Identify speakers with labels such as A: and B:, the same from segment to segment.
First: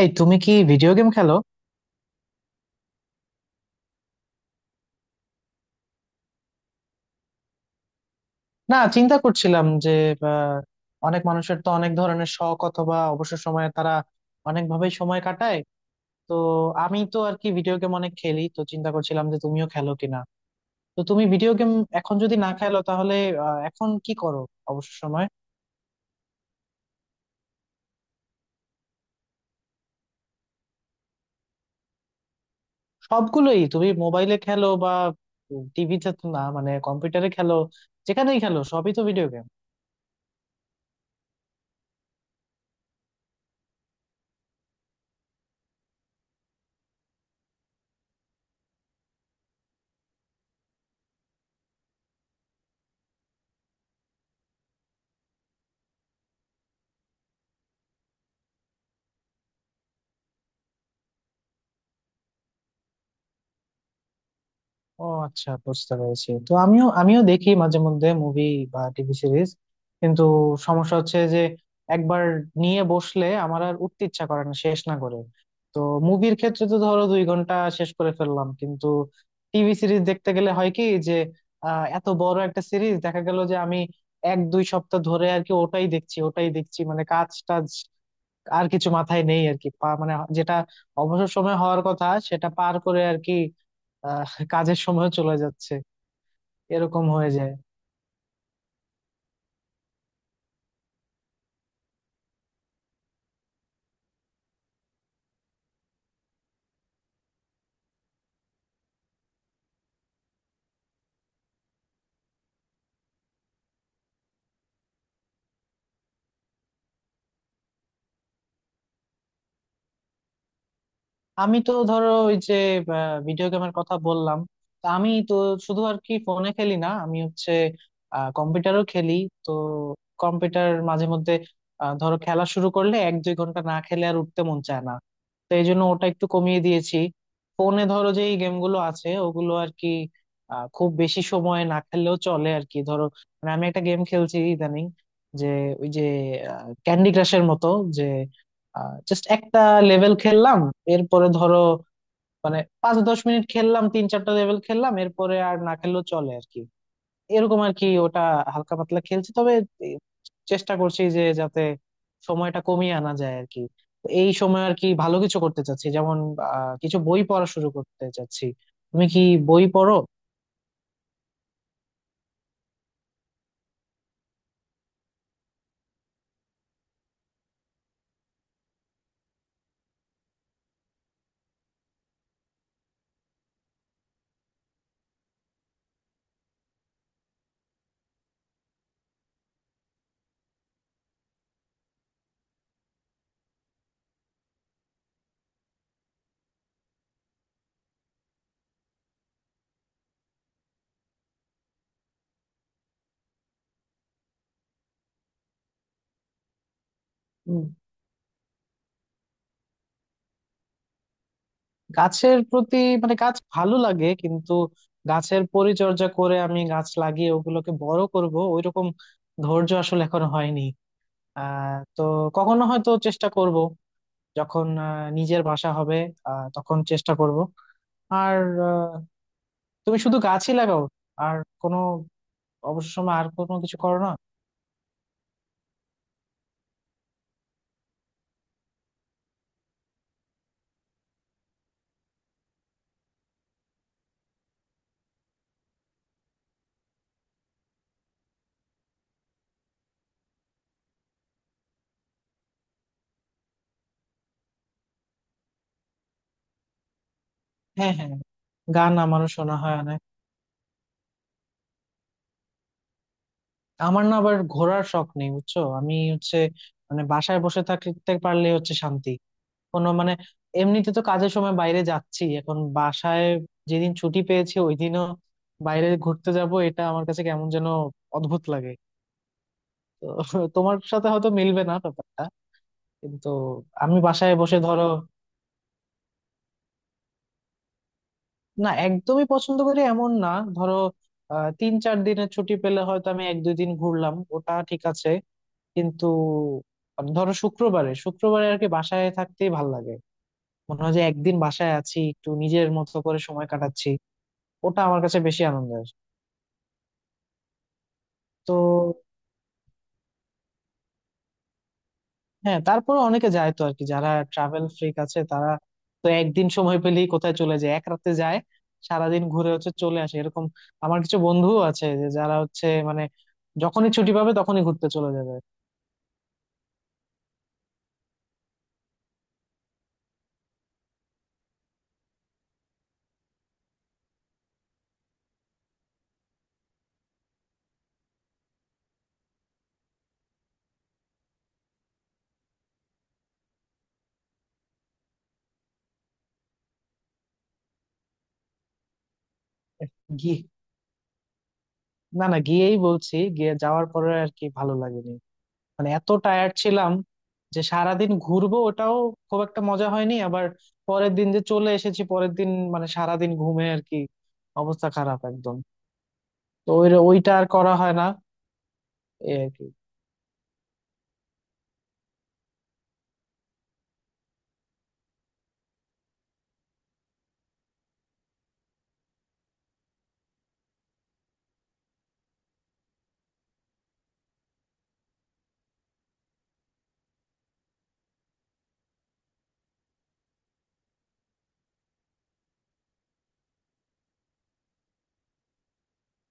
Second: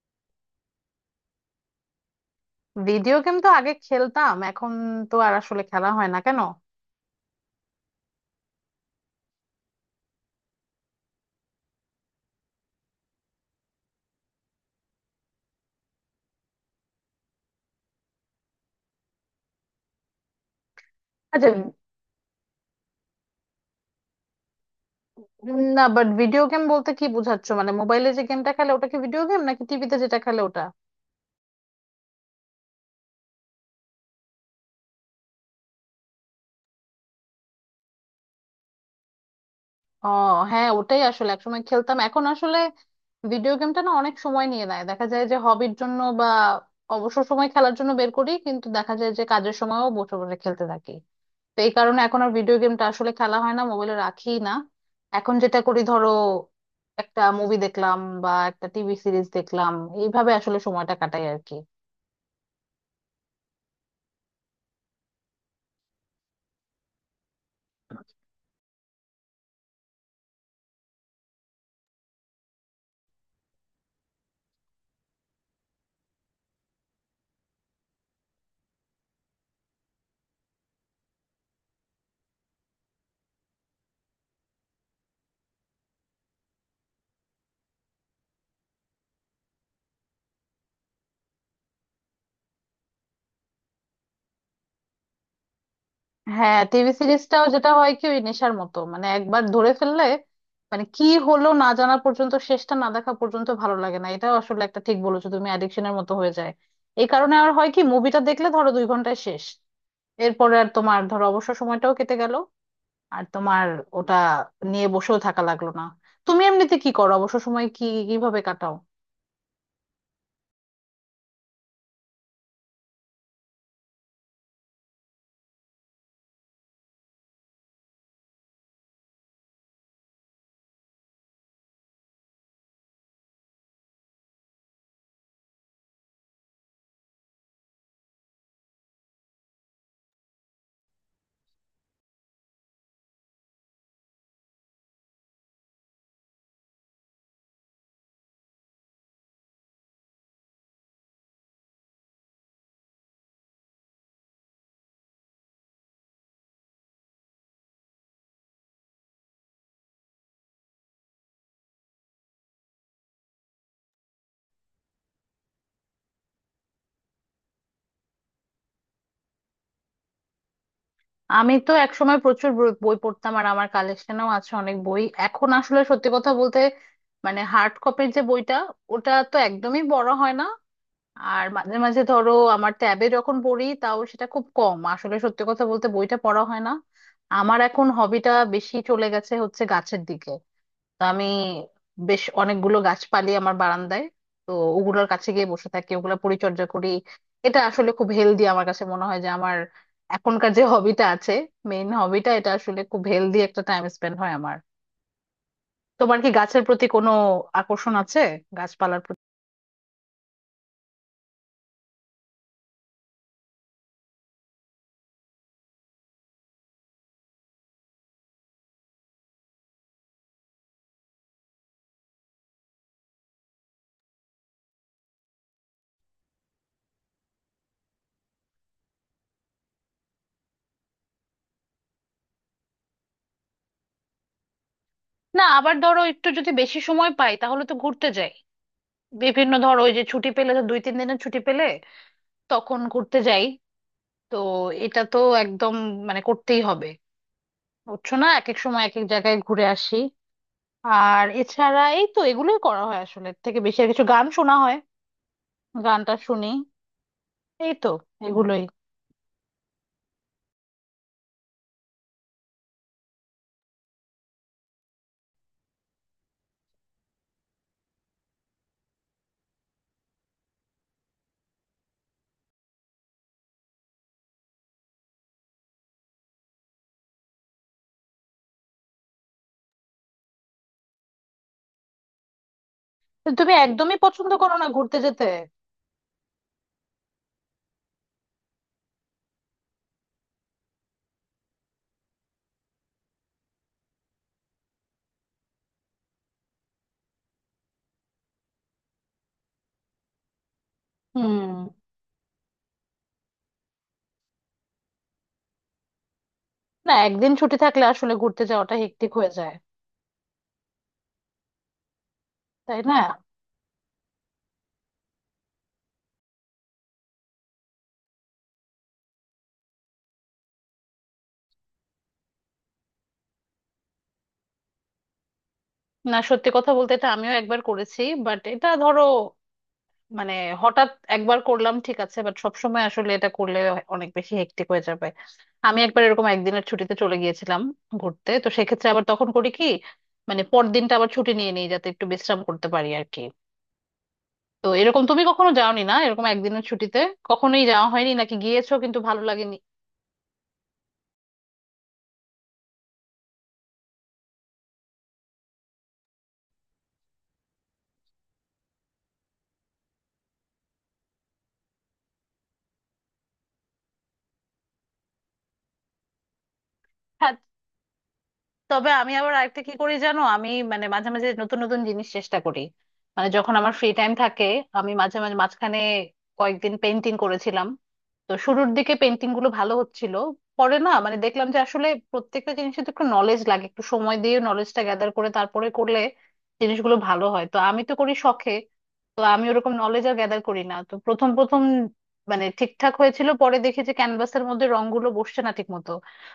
A: এই তুমি কি ভিডিও গেম খেলো?
B: ভিডিও গেম তো আগে খেলতাম, এখন তো আর আসলে খেলা হয় না। কেন?
A: না, চিন্তা করছিলাম যে আহ, অনেক মানুষের তো অনেক ধরনের শখ অথবা অবসর সময়ে তারা অনেক ভাবেই সময় কাটায়। তো আমি তো আর কি ভিডিও গেম অনেক খেলি, তো চিন্তা করছিলাম যে তুমিও খেলো কিনা। তো তুমি
B: আচ্ছা।
A: ভিডিও গেম এখন যদি না খেলো, তাহলে এখন কি করো অবসর সময়?
B: না, বাট ভিডিও গেম বলতে কি বোঝাচ্ছ? মানে মোবাইলে যে গেমটা খেলে ওটা কি ভিডিও গেম, নাকি টিভিতে যেটা খেলে ওটা?
A: সবগুলোই? তুমি মোবাইলে খেলো বা টিভিতে, না মানে কম্পিউটারে খেলো, যেখানেই খেলো সবই তো ভিডিও গেম।
B: ও, হ্যাঁ, ওটাই আসলে একসময় খেলতাম, এখন আসলে ভিডিও গেমটা না অনেক সময় নিয়ে নেয়। দেখা যায় যে হবির জন্য বা অবসর সময় খেলার জন্য বের করি, কিন্তু দেখা যায় যে কাজের সময়ও বসে বসে খেলতে থাকি। তো এই কারণে এখন আর ভিডিও গেমটা আসলে খেলা হয় না, মোবাইলে রাখি না। এখন যেটা করি, ধরো একটা মুভি দেখলাম বা একটা টিভি সিরিজ দেখলাম, এইভাবে আসলে সময়টা কাটাই আর কি।
A: ও আচ্ছা, বুঝতে পেরেছি। তো আমিও আমিও দেখি মাঝে মধ্যে মুভি বা টিভি সিরিজ, কিন্তু সমস্যা হচ্ছে যে একবার নিয়ে বসলে আমার আর উঠতে ইচ্ছা করে না শেষ না করে। তো মুভির ক্ষেত্রে তো ধরো 2 ঘন্টা শেষ করে ফেললাম, কিন্তু টিভি সিরিজ দেখতে গেলে হয় কি যে এত বড় একটা সিরিজ দেখা গেল যে আমি 1-2 সপ্তাহ ধরে আর কি ওটাই দেখছি ওটাই দেখছি, মানে কাজ টাজ আর কিছু মাথায় নেই আর কি। মানে যেটা অবসর সময় হওয়ার কথা সেটা পার করে আর কি কাজের সময় চলে যাচ্ছে।
B: হ্যাঁ, টিভি
A: এরকম হয়ে
B: সিরিজটাও
A: যায়।
B: যেটা হয় কি, ওই নেশার মতো, মানে একবার ধরে ফেললে মানে কি হলো না জানা পর্যন্ত, শেষটা না দেখা পর্যন্ত ভালো লাগে না। এটাও আসলে একটা, ঠিক বলেছো তুমি, অ্যাডিকশনের মতো হয়ে যায়। এই কারণে আর হয় কি, মুভিটা দেখলে ধরো দুই ঘন্টায় শেষ, এরপরে আর তোমার ধরো অবসর সময়টাও কেটে গেল, আর তোমার ওটা নিয়ে বসেও থাকা লাগলো না। তুমি এমনিতে কি করো, অবসর সময় কি কিভাবে কাটাও?
A: আমি তো ধরো, ওই যে ভিডিও গেমের কথা বললাম, তা আমি তো শুধু আর কি ফোনে খেলি না, আমি হচ্ছে কম্পিউটারও খেলি। তো কম্পিউটার মাঝে মধ্যে ধরো খেলা শুরু করলে 1-2 ঘন্টা না খেলে আর উঠতে মন চায় না। তো এই জন্য ওটা একটু কমিয়ে দিয়েছি। ফোনে ধরো যে এই গেমগুলো আছে, ওগুলো আর কি খুব বেশি সময় না খেললেও চলে আর কি। ধরো, মানে আমি একটা গেম খেলছি ইদানিং, যে ওই যে ক্যান্ডি ক্রাশের মতো, যে জাস্ট একটা লেভেল খেললাম এরপরে ধরো মানে 5-10 মিনিট খেললাম, 3-4টা লেভেল খেললাম, এরপরে আর না খেললেও চলে আর কি। এরকম আর কি ওটা হালকা পাতলা খেলছি, তবে এ- চেষ্টা করছি যে যাতে সময়টা কমিয়ে আনা যায় আর কি। তো এই সময় আর কি ভালো কিছু করতে চাচ্ছি, যেমন কিছু বই পড়া শুরু করতে চাচ্ছি। তুমি কি বই পড়ো?
B: আমি তো একসময় প্রচুর বই বই পড়তাম, আর আমার কালেকশনেও আছে অনেক বই। এখন আসলে সত্যি কথা বলতে, মানে হার্ড কপির যে বইটা, ওটা তো একদমই বড় হয় না। আর মাঝে মাঝে ধরো আমার ট্যাবে যখন পড়ি, তাও সেটা খুব কম। আসলে সত্যি কথা বলতে বইটা পড়া হয় না। আমার এখন হবিটা বেশি চলে গেছে হচ্ছে গাছের দিকে। তা আমি বেশ অনেকগুলো গাছপালি আমার বারান্দায়, তো ওগুলোর কাছে গিয়ে বসে থাকি, ওগুলো পরিচর্যা করি। এটা আসলে খুব হেলদি আমার কাছে মনে হয় যে আমার এখনকার যে হবিটা আছে, মেইন হবিটা, এটা আসলে খুব হেলদি একটা টাইম স্পেন্ড হয় আমার। তোমার কি গাছের প্রতি কোনো আকর্ষণ আছে, গাছপালার প্রতি?
A: গাছের প্রতি, মানে গাছ ভালো লাগে, কিন্তু গাছের পরিচর্যা করে আমি গাছ লাগিয়ে ওগুলোকে বড় করব ওইরকম ধৈর্য আসলে এখনো হয়নি। তো কখনো হয়তো চেষ্টা করব, যখন নিজের বাসা হবে, তখন চেষ্টা করব। আর আহ, তুমি শুধু গাছই লাগাও, আর কোনো অবসর সময় আর কোনো কিছু করো না?
B: না, আবার ধরো একটু যদি বেশি সময় পাই, তাহলে তো ঘুরতে যাই। বিভিন্ন, ধরো ওই যে ছুটি পেলে, তো দুই তিন দিনের ছুটি পেলে তখন ঘুরতে যাই। তো এটা তো একদম, মানে করতেই হবে, বুঝছো? না, এক এক সময় এক এক জায়গায় ঘুরে আসি। আর এছাড়া এই তো এগুলোই করা হয়। আসলে এর থেকে বেশি আর কিছু, গান শোনা হয়, গানটা শুনি, এই তো
A: হ্যাঁ হ্যাঁ।
B: এগুলোই।
A: গান আমারও শোনা হয় অনেক। আমার না আবার ঘোরার শখ নেই, বুঝছো, আমি হচ্ছে মানে বাসায় বসে থাকতে পারলে হচ্ছে শান্তি। কোনো মানে এমনিতে তো কাজের সময় বাইরে যাচ্ছি, এখন বাসায় যেদিন ছুটি পেয়েছি ওই দিনও বাইরে ঘুরতে যাব, এটা আমার কাছে কেমন যেন অদ্ভুত লাগে। তো তোমার সাথে হয়তো মিলবে না ব্যাপারটা,
B: তো
A: কিন্তু
B: তুমি একদমই
A: আমি
B: পছন্দ
A: বাসায়
B: করো
A: বসে
B: না
A: ধরো।
B: ঘুরতে যেতে?
A: না, একদমই পছন্দ করি এমন না। ধরো 3-4 দিনের ছুটি পেলে হয়তো আমি 1-2 দিন ঘুরলাম, ওটা ঠিক আছে, কিন্তু ধরো শুক্রবারে শুক্রবারে আর কি বাসায় থাকতেই ভাল লাগে। মনে হয় যে একদিন
B: হুম।
A: বাসায় আছি, একটু নিজের মতো করে সময় কাটাচ্ছি। ওটা আমার কাছে বেশি আনন্দের।
B: না, একদিন ছুটি থাকলে আসলে ঘুরতে
A: তো
B: যাওয়াটা হেক্টিক হয়ে যায়।
A: হ্যাঁ,
B: তাই না?
A: তারপরে অনেকে যায় তো আর কি, যারা ট্রাভেল ফ্রিক আছে তারা, তো একদিন সময় পেলেই কোথায় চলে যায়, এক রাতে যায় সারাদিন ঘুরে হচ্ছে চলে আসে এরকম। আমার কিছু বন্ধুও আছে যে যারা হচ্ছে মানে যখনই ছুটি পাবে তখনই ঘুরতে চলে যাবে।
B: না, সত্যি কথা বলতে এটা আমিও একবার করেছি, বাট এটা ধরো মানে হঠাৎ একবার করলাম, ঠিক আছে, বাট সবসময় আসলে এটা করলে অনেক বেশি হেক্টিক হয়ে যাবে। আমি একবার এরকম একদিনের ছুটিতে চলে গিয়েছিলাম ঘুরতে, তো সেক্ষেত্রে আবার তখন করি কি, মানে পরদিনটা আবার ছুটি নিয়ে নিই যাতে একটু বিশ্রাম করতে পারি আর কি। তো এরকম তুমি কখনো যাওনি, না এরকম একদিনের ছুটিতে কখনোই যাওয়া হয়নি, নাকি গিয়েছো কিন্তু ভালো লাগেনি?
A: গিয়ে, না না, গিয়েই বলছি গিয়ে যাওয়ার পরে আর কি ভালো লাগেনি। মানে এত টায়ার্ড ছিলাম যে সারাদিন ঘুরবো ওটাও খুব একটা মজা হয়নি, আবার পরের দিন যে চলে এসেছি পরের দিন মানে সারাদিন ঘুমে আর কি, অবস্থা খারাপ একদম। তো ওই ওইটা আর করা হয় না।
B: তবে আমি আবার
A: এই আর
B: আরেকটা
A: কি।
B: কি করি জানো, আমি মানে মাঝে মাঝে নতুন নতুন জিনিস চেষ্টা করি। মানে যখন আমার ফ্রি টাইম থাকে, আমি মাঝে মাঝে, মাঝখানে কয়েকদিন পেন্টিং করেছিলাম। তো শুরুর দিকে পেন্টিং গুলো ভালো হচ্ছিল, পরে না মানে দেখলাম যে আসলে প্রত্যেকটা জিনিসে তো একটু নলেজ লাগে, একটু সময় দিয়ে নলেজটা গ্যাদার করে তারপরে করলে জিনিসগুলো ভালো হয়। তো আমি তো করি শখে, তো আমি ওরকম নলেজ আর গ্যাদার করি না। তো প্রথম প্রথম মানে ঠিকঠাক হয়েছিল, পরে দেখি যে ক্যানভাসের মধ্যে রংগুলো বসছে না ঠিক মতো।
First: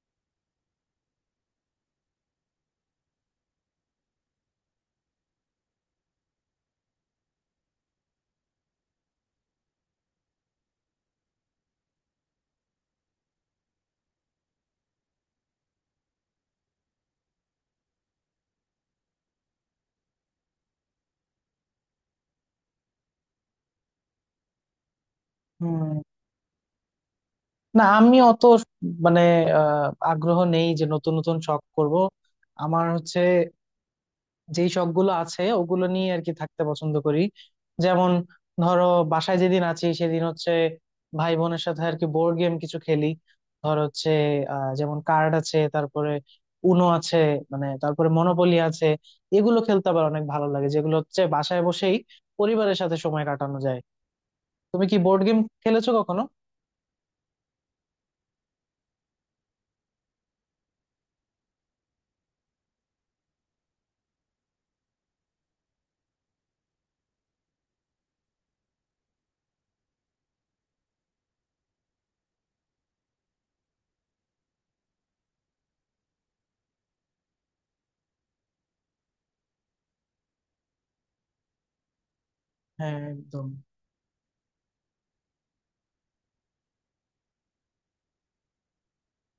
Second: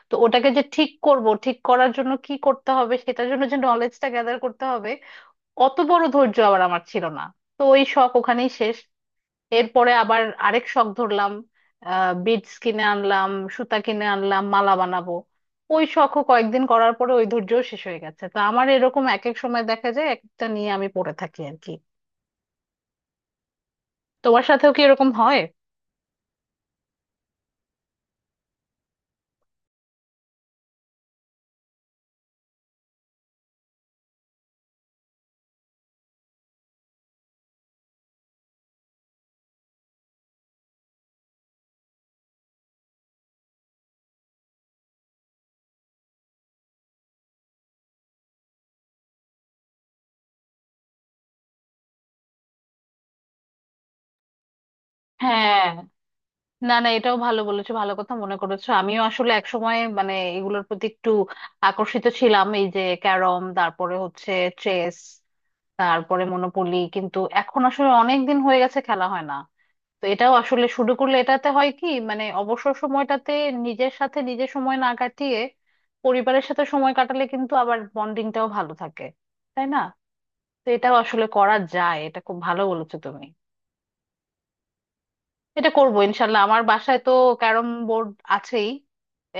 B: তো ওটাকে যে ঠিক করব, ঠিক করার জন্য কি করতে হবে, সেটার জন্য যে নলেজটা গ্যাদার করতে হবে, অত বড় ধৈর্য আবার আমার ছিল না। তো ওই শখ ওখানেই শেষ। এরপরে আবার আরেক শখ ধরলাম, বিডস কিনে আনলাম, সুতা কিনে আনলাম, মালা বানাবো। ওই শখও কয়েকদিন করার পরে ওই ধৈর্যও শেষ হয়ে গেছে। তো আমার এরকম এক এক সময় দেখা যায় একটা নিয়ে আমি পড়ে থাকি আর কি। তোমার সাথেও কি এরকম হয়?
A: হুম। না, আমি অত মানে আগ্রহ নেই যে নতুন নতুন শখ করব। আমার হচ্ছে যেই শখ গুলো আছে ওগুলো নিয়ে আর কি থাকতে পছন্দ করি। যেমন ধরো বাসায় যেদিন আছি সেদিন হচ্ছে ভাই বোনের সাথে আর কি বোর্ড গেম কিছু খেলি। ধর হচ্ছে যেমন কার্ড আছে, তারপরে উনো আছে, মানে তারপরে মনোপলি আছে। এগুলো খেলতে আবার অনেক ভালো লাগে, যেগুলো হচ্ছে বাসায় বসেই পরিবারের সাথে সময় কাটানো যায়। তুমি কি বোর্ড গেম
B: হ্যাঁ।
A: খেলেছো কখনো?
B: না না, এটাও ভালো বলেছো, ভালো কথা মনে করেছো। আমিও আসলে একসময় মানে এগুলোর প্রতি একটু আকর্ষিত ছিলাম, এই যে ক্যারম, তারপরে হচ্ছে চেস, তারপরে মনোপলি, কিন্তু এখন আসলে অনেক দিন হয়ে গেছে খেলা হয় না। তো এটাও আসলে শুরু করলে এটাতে হয় কি, মানে অবসর সময়টাতে নিজের সাথে নিজে সময় না কাটিয়ে পরিবারের সাথে সময় কাটালে কিন্তু আবার বন্ডিংটাও ভালো থাকে, তাই না? তো এটাও আসলে করা যায়, এটা খুব ভালো বলেছো
A: হ্যাঁ,
B: তুমি।
A: একদম।
B: এটা করবো ইনশাল্লাহ। আমার বাসায় তো ক্যারম বোর্ড আছেই।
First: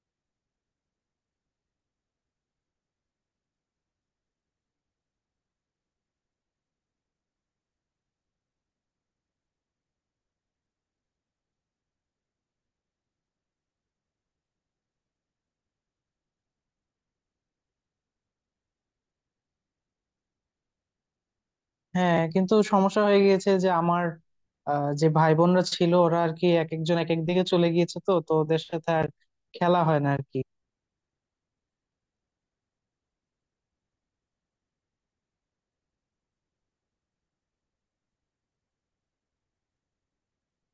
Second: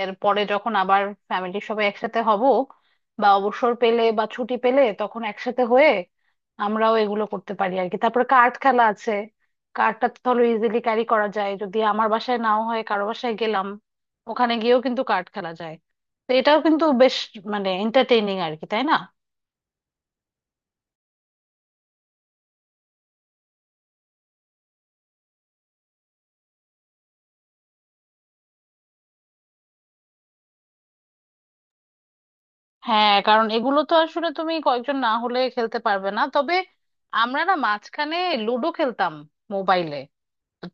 B: এরপরে যখন আবার ফ্যামিলির সবাই একসাথে হব বা অবসর পেলে বা ছুটি পেলে, তখন একসাথে হয়ে আমরাও এগুলো করতে পারি আর কি। তারপরে কার্ড খেলা আছে, কার্ডটা তো ধরো ইজিলি ক্যারি করা যায়। যদি আমার বাসায় নাও হয়, কারো বাসায় গেলাম, ওখানে গিয়েও কিন্তু কার্ড খেলা যায়। তো এটাও কিন্তু বেশ, মানে এন্টারটেইনিং আর কি, তাই না?
A: হ্যাঁ, কিন্তু সমস্যা হয়ে গিয়েছে যে আমার যে ভাই বোনরা ছিল ওরা আর কি এক একজন এক এক দিকে চলে গিয়েছে, তো তো ওদের সাথে আর খেলা হয় না আর কি।
B: হ্যাঁ, কারণ এগুলো তো আসলে তুমি কয়েকজন না হলে খেলতে পারবে না। তবে আমরা না মাঝখানে লুডো খেলতাম মোবাইলে।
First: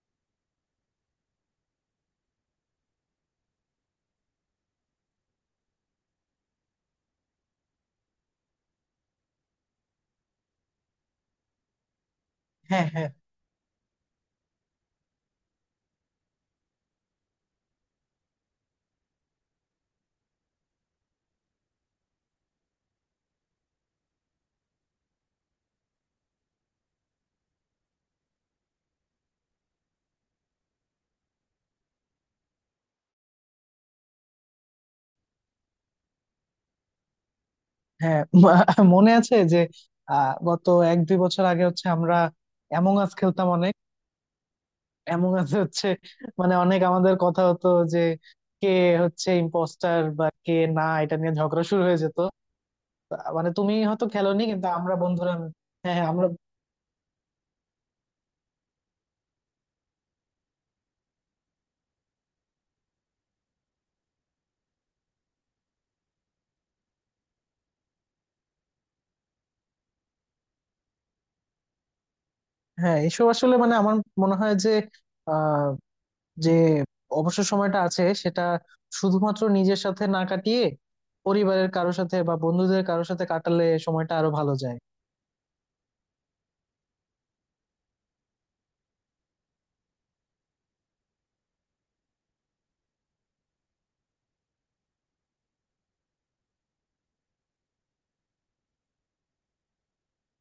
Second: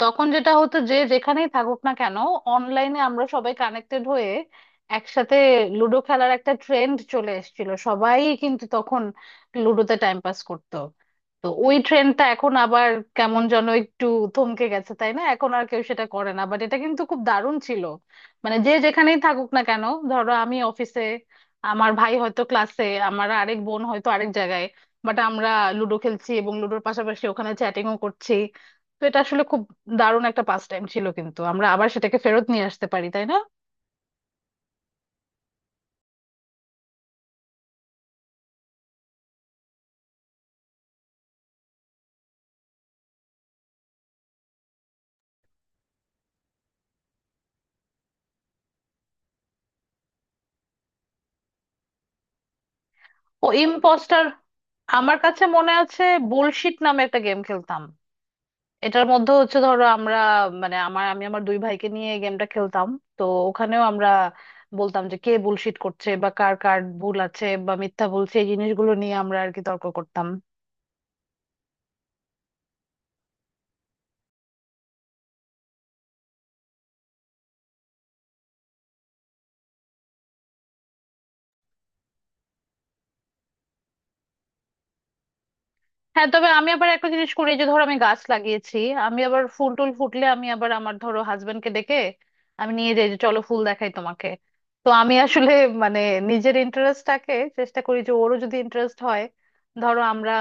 B: তখন যেটা হতো যে যেখানেই থাকুক না কেন, অনলাইনে আমরা সবাই কানেক্টেড হয়ে একসাথে লুডো খেলার একটা ট্রেন্ড চলে এসেছিল, সবাই কিন্তু তখন লুডোতে টাইম পাস করতো। তো ওই ট্রেন্ডটা এখন
A: হ্যাঁ
B: আবার
A: হ্যাঁ।
B: কেমন যেন একটু থমকে গেছে তাই না, এখন আর কেউ সেটা করে না, বাট এটা কিন্তু খুব দারুণ ছিল। মানে যে যেখানেই থাকুক না কেন, ধরো আমি অফিসে, আমার ভাই হয়তো ক্লাসে, আমার আরেক বোন হয়তো আরেক জায়গায়, বাট আমরা লুডো খেলছি এবং লুডোর পাশাপাশি ওখানে চ্যাটিংও করছি। তো এটা আসলে খুব দারুণ একটা পাস টাইম ছিল, কিন্তু আমরা আবার সেটাকে ফেরত নিয়ে আসতে পারি, তাই না?
A: হ্যাঁ মনে আছে যে গত 1-2 বছর আগে হচ্ছে আমরা অ্যামং আস খেলতাম অনেক। অ্যামং আস হচ্ছে মানে অনেক আমাদের কথা হতো যে কে হচ্ছে ইম্পোস্টার বা কে না, এটা নিয়ে ঝগড়া শুরু হয়ে যেত।
B: ও,
A: মানে তুমি হয়তো
B: ইম্পোস্টার
A: খেলোনি, কিন্তু আমরা
B: আমার
A: বন্ধুরা,
B: কাছে মনে
A: হ্যাঁ
B: আছে।
A: হ্যাঁ, আমরা।
B: বুলশিট নামে একটা গেম খেলতাম। এটার মধ্যে হচ্ছে ধরো আমরা, মানে আমি আমার দুই ভাইকে নিয়ে গেমটা খেলতাম। তো ওখানেও আমরা বলতাম যে কে বুলশিট করছে বা কার কার ভুল আছে বা মিথ্যা বলছে, এই জিনিসগুলো নিয়ে আমরা আর কি তর্ক করতাম।
A: হ্যাঁ, এসব আসলে মানে আমার মনে হয় যে আহ যে অবসর সময়টা আছে সেটা শুধুমাত্র নিজের সাথে না কাটিয়ে পরিবারের কারোর সাথে বা বন্ধুদের কারোর সাথে কাটালে সময়টা আরো ভালো যায়।
B: হ্যাঁ তবে আমি আবার একটা জিনিস করি, এই যে ধরো আমি গাছ লাগিয়েছি, আমি আবার ফুল টুল ফুটলে আমি আবার আমার ধরো হাজবেন্ডকে ডেকে আমি নিয়ে যাই যে চলো ফুল দেখাই তোমাকে। তো আমি আসলে মানে নিজের ইন্টারেস্টটাকে চেষ্টা করি যে ওরও যদি ইন্টারেস্ট হয়, ধরো আমরা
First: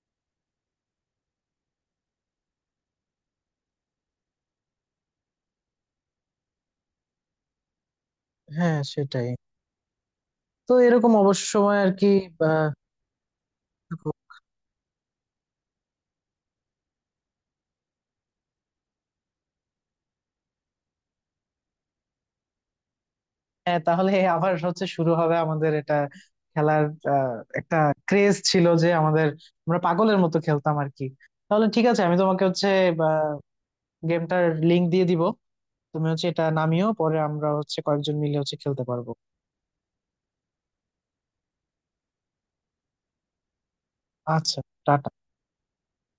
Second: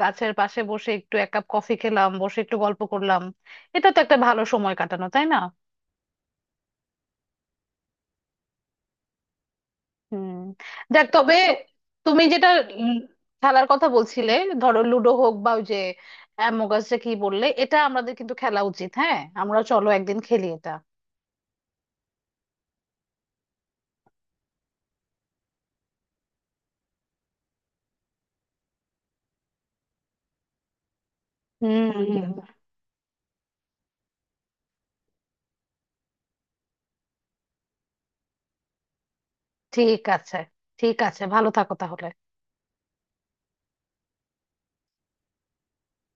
B: গাছের পাশে বসে একটু এক কাপ কফি খেলাম, বসে একটু গল্প করলাম, এটা তো একটা ভালো সময় কাটানো, তাই না?
A: হ্যাঁ, সেটাই।
B: হুম।
A: তো
B: যাক
A: এরকম
B: তবে,
A: অবসর সময় আর কি।
B: তুমি যেটা
A: আহ,
B: উম খেলার কথা বলছিলে, ধরো লুডো হোক বা ওই যে অ্যামোগাসটা কি বললে, এটা আমাদের কিন্তু খেলা উচিত। হ্যাঁ, আমরা চলো একদিন খেলি এটা।
A: হ্যাঁ, তাহলে আবার হচ্ছে শুরু হবে আমাদের এটা খেলার। একটা ক্রেজ ছিল যে আমাদের, আমরা পাগলের মতো খেলতাম আর কি। তাহলে
B: হুম
A: ঠিক আছে,
B: হুম,
A: আমি তোমাকে
B: হুম।
A: হচ্ছে গেমটার লিংক দিয়ে দিব, তুমি হচ্ছে এটা নামিও, পরে আমরা হচ্ছে কয়েকজন মিলে হচ্ছে খেলতে পারবো।
B: ঠিক আছে। ঠিক আছে, ভালো থাকো তাহলে।
A: আচ্ছা, টাটা।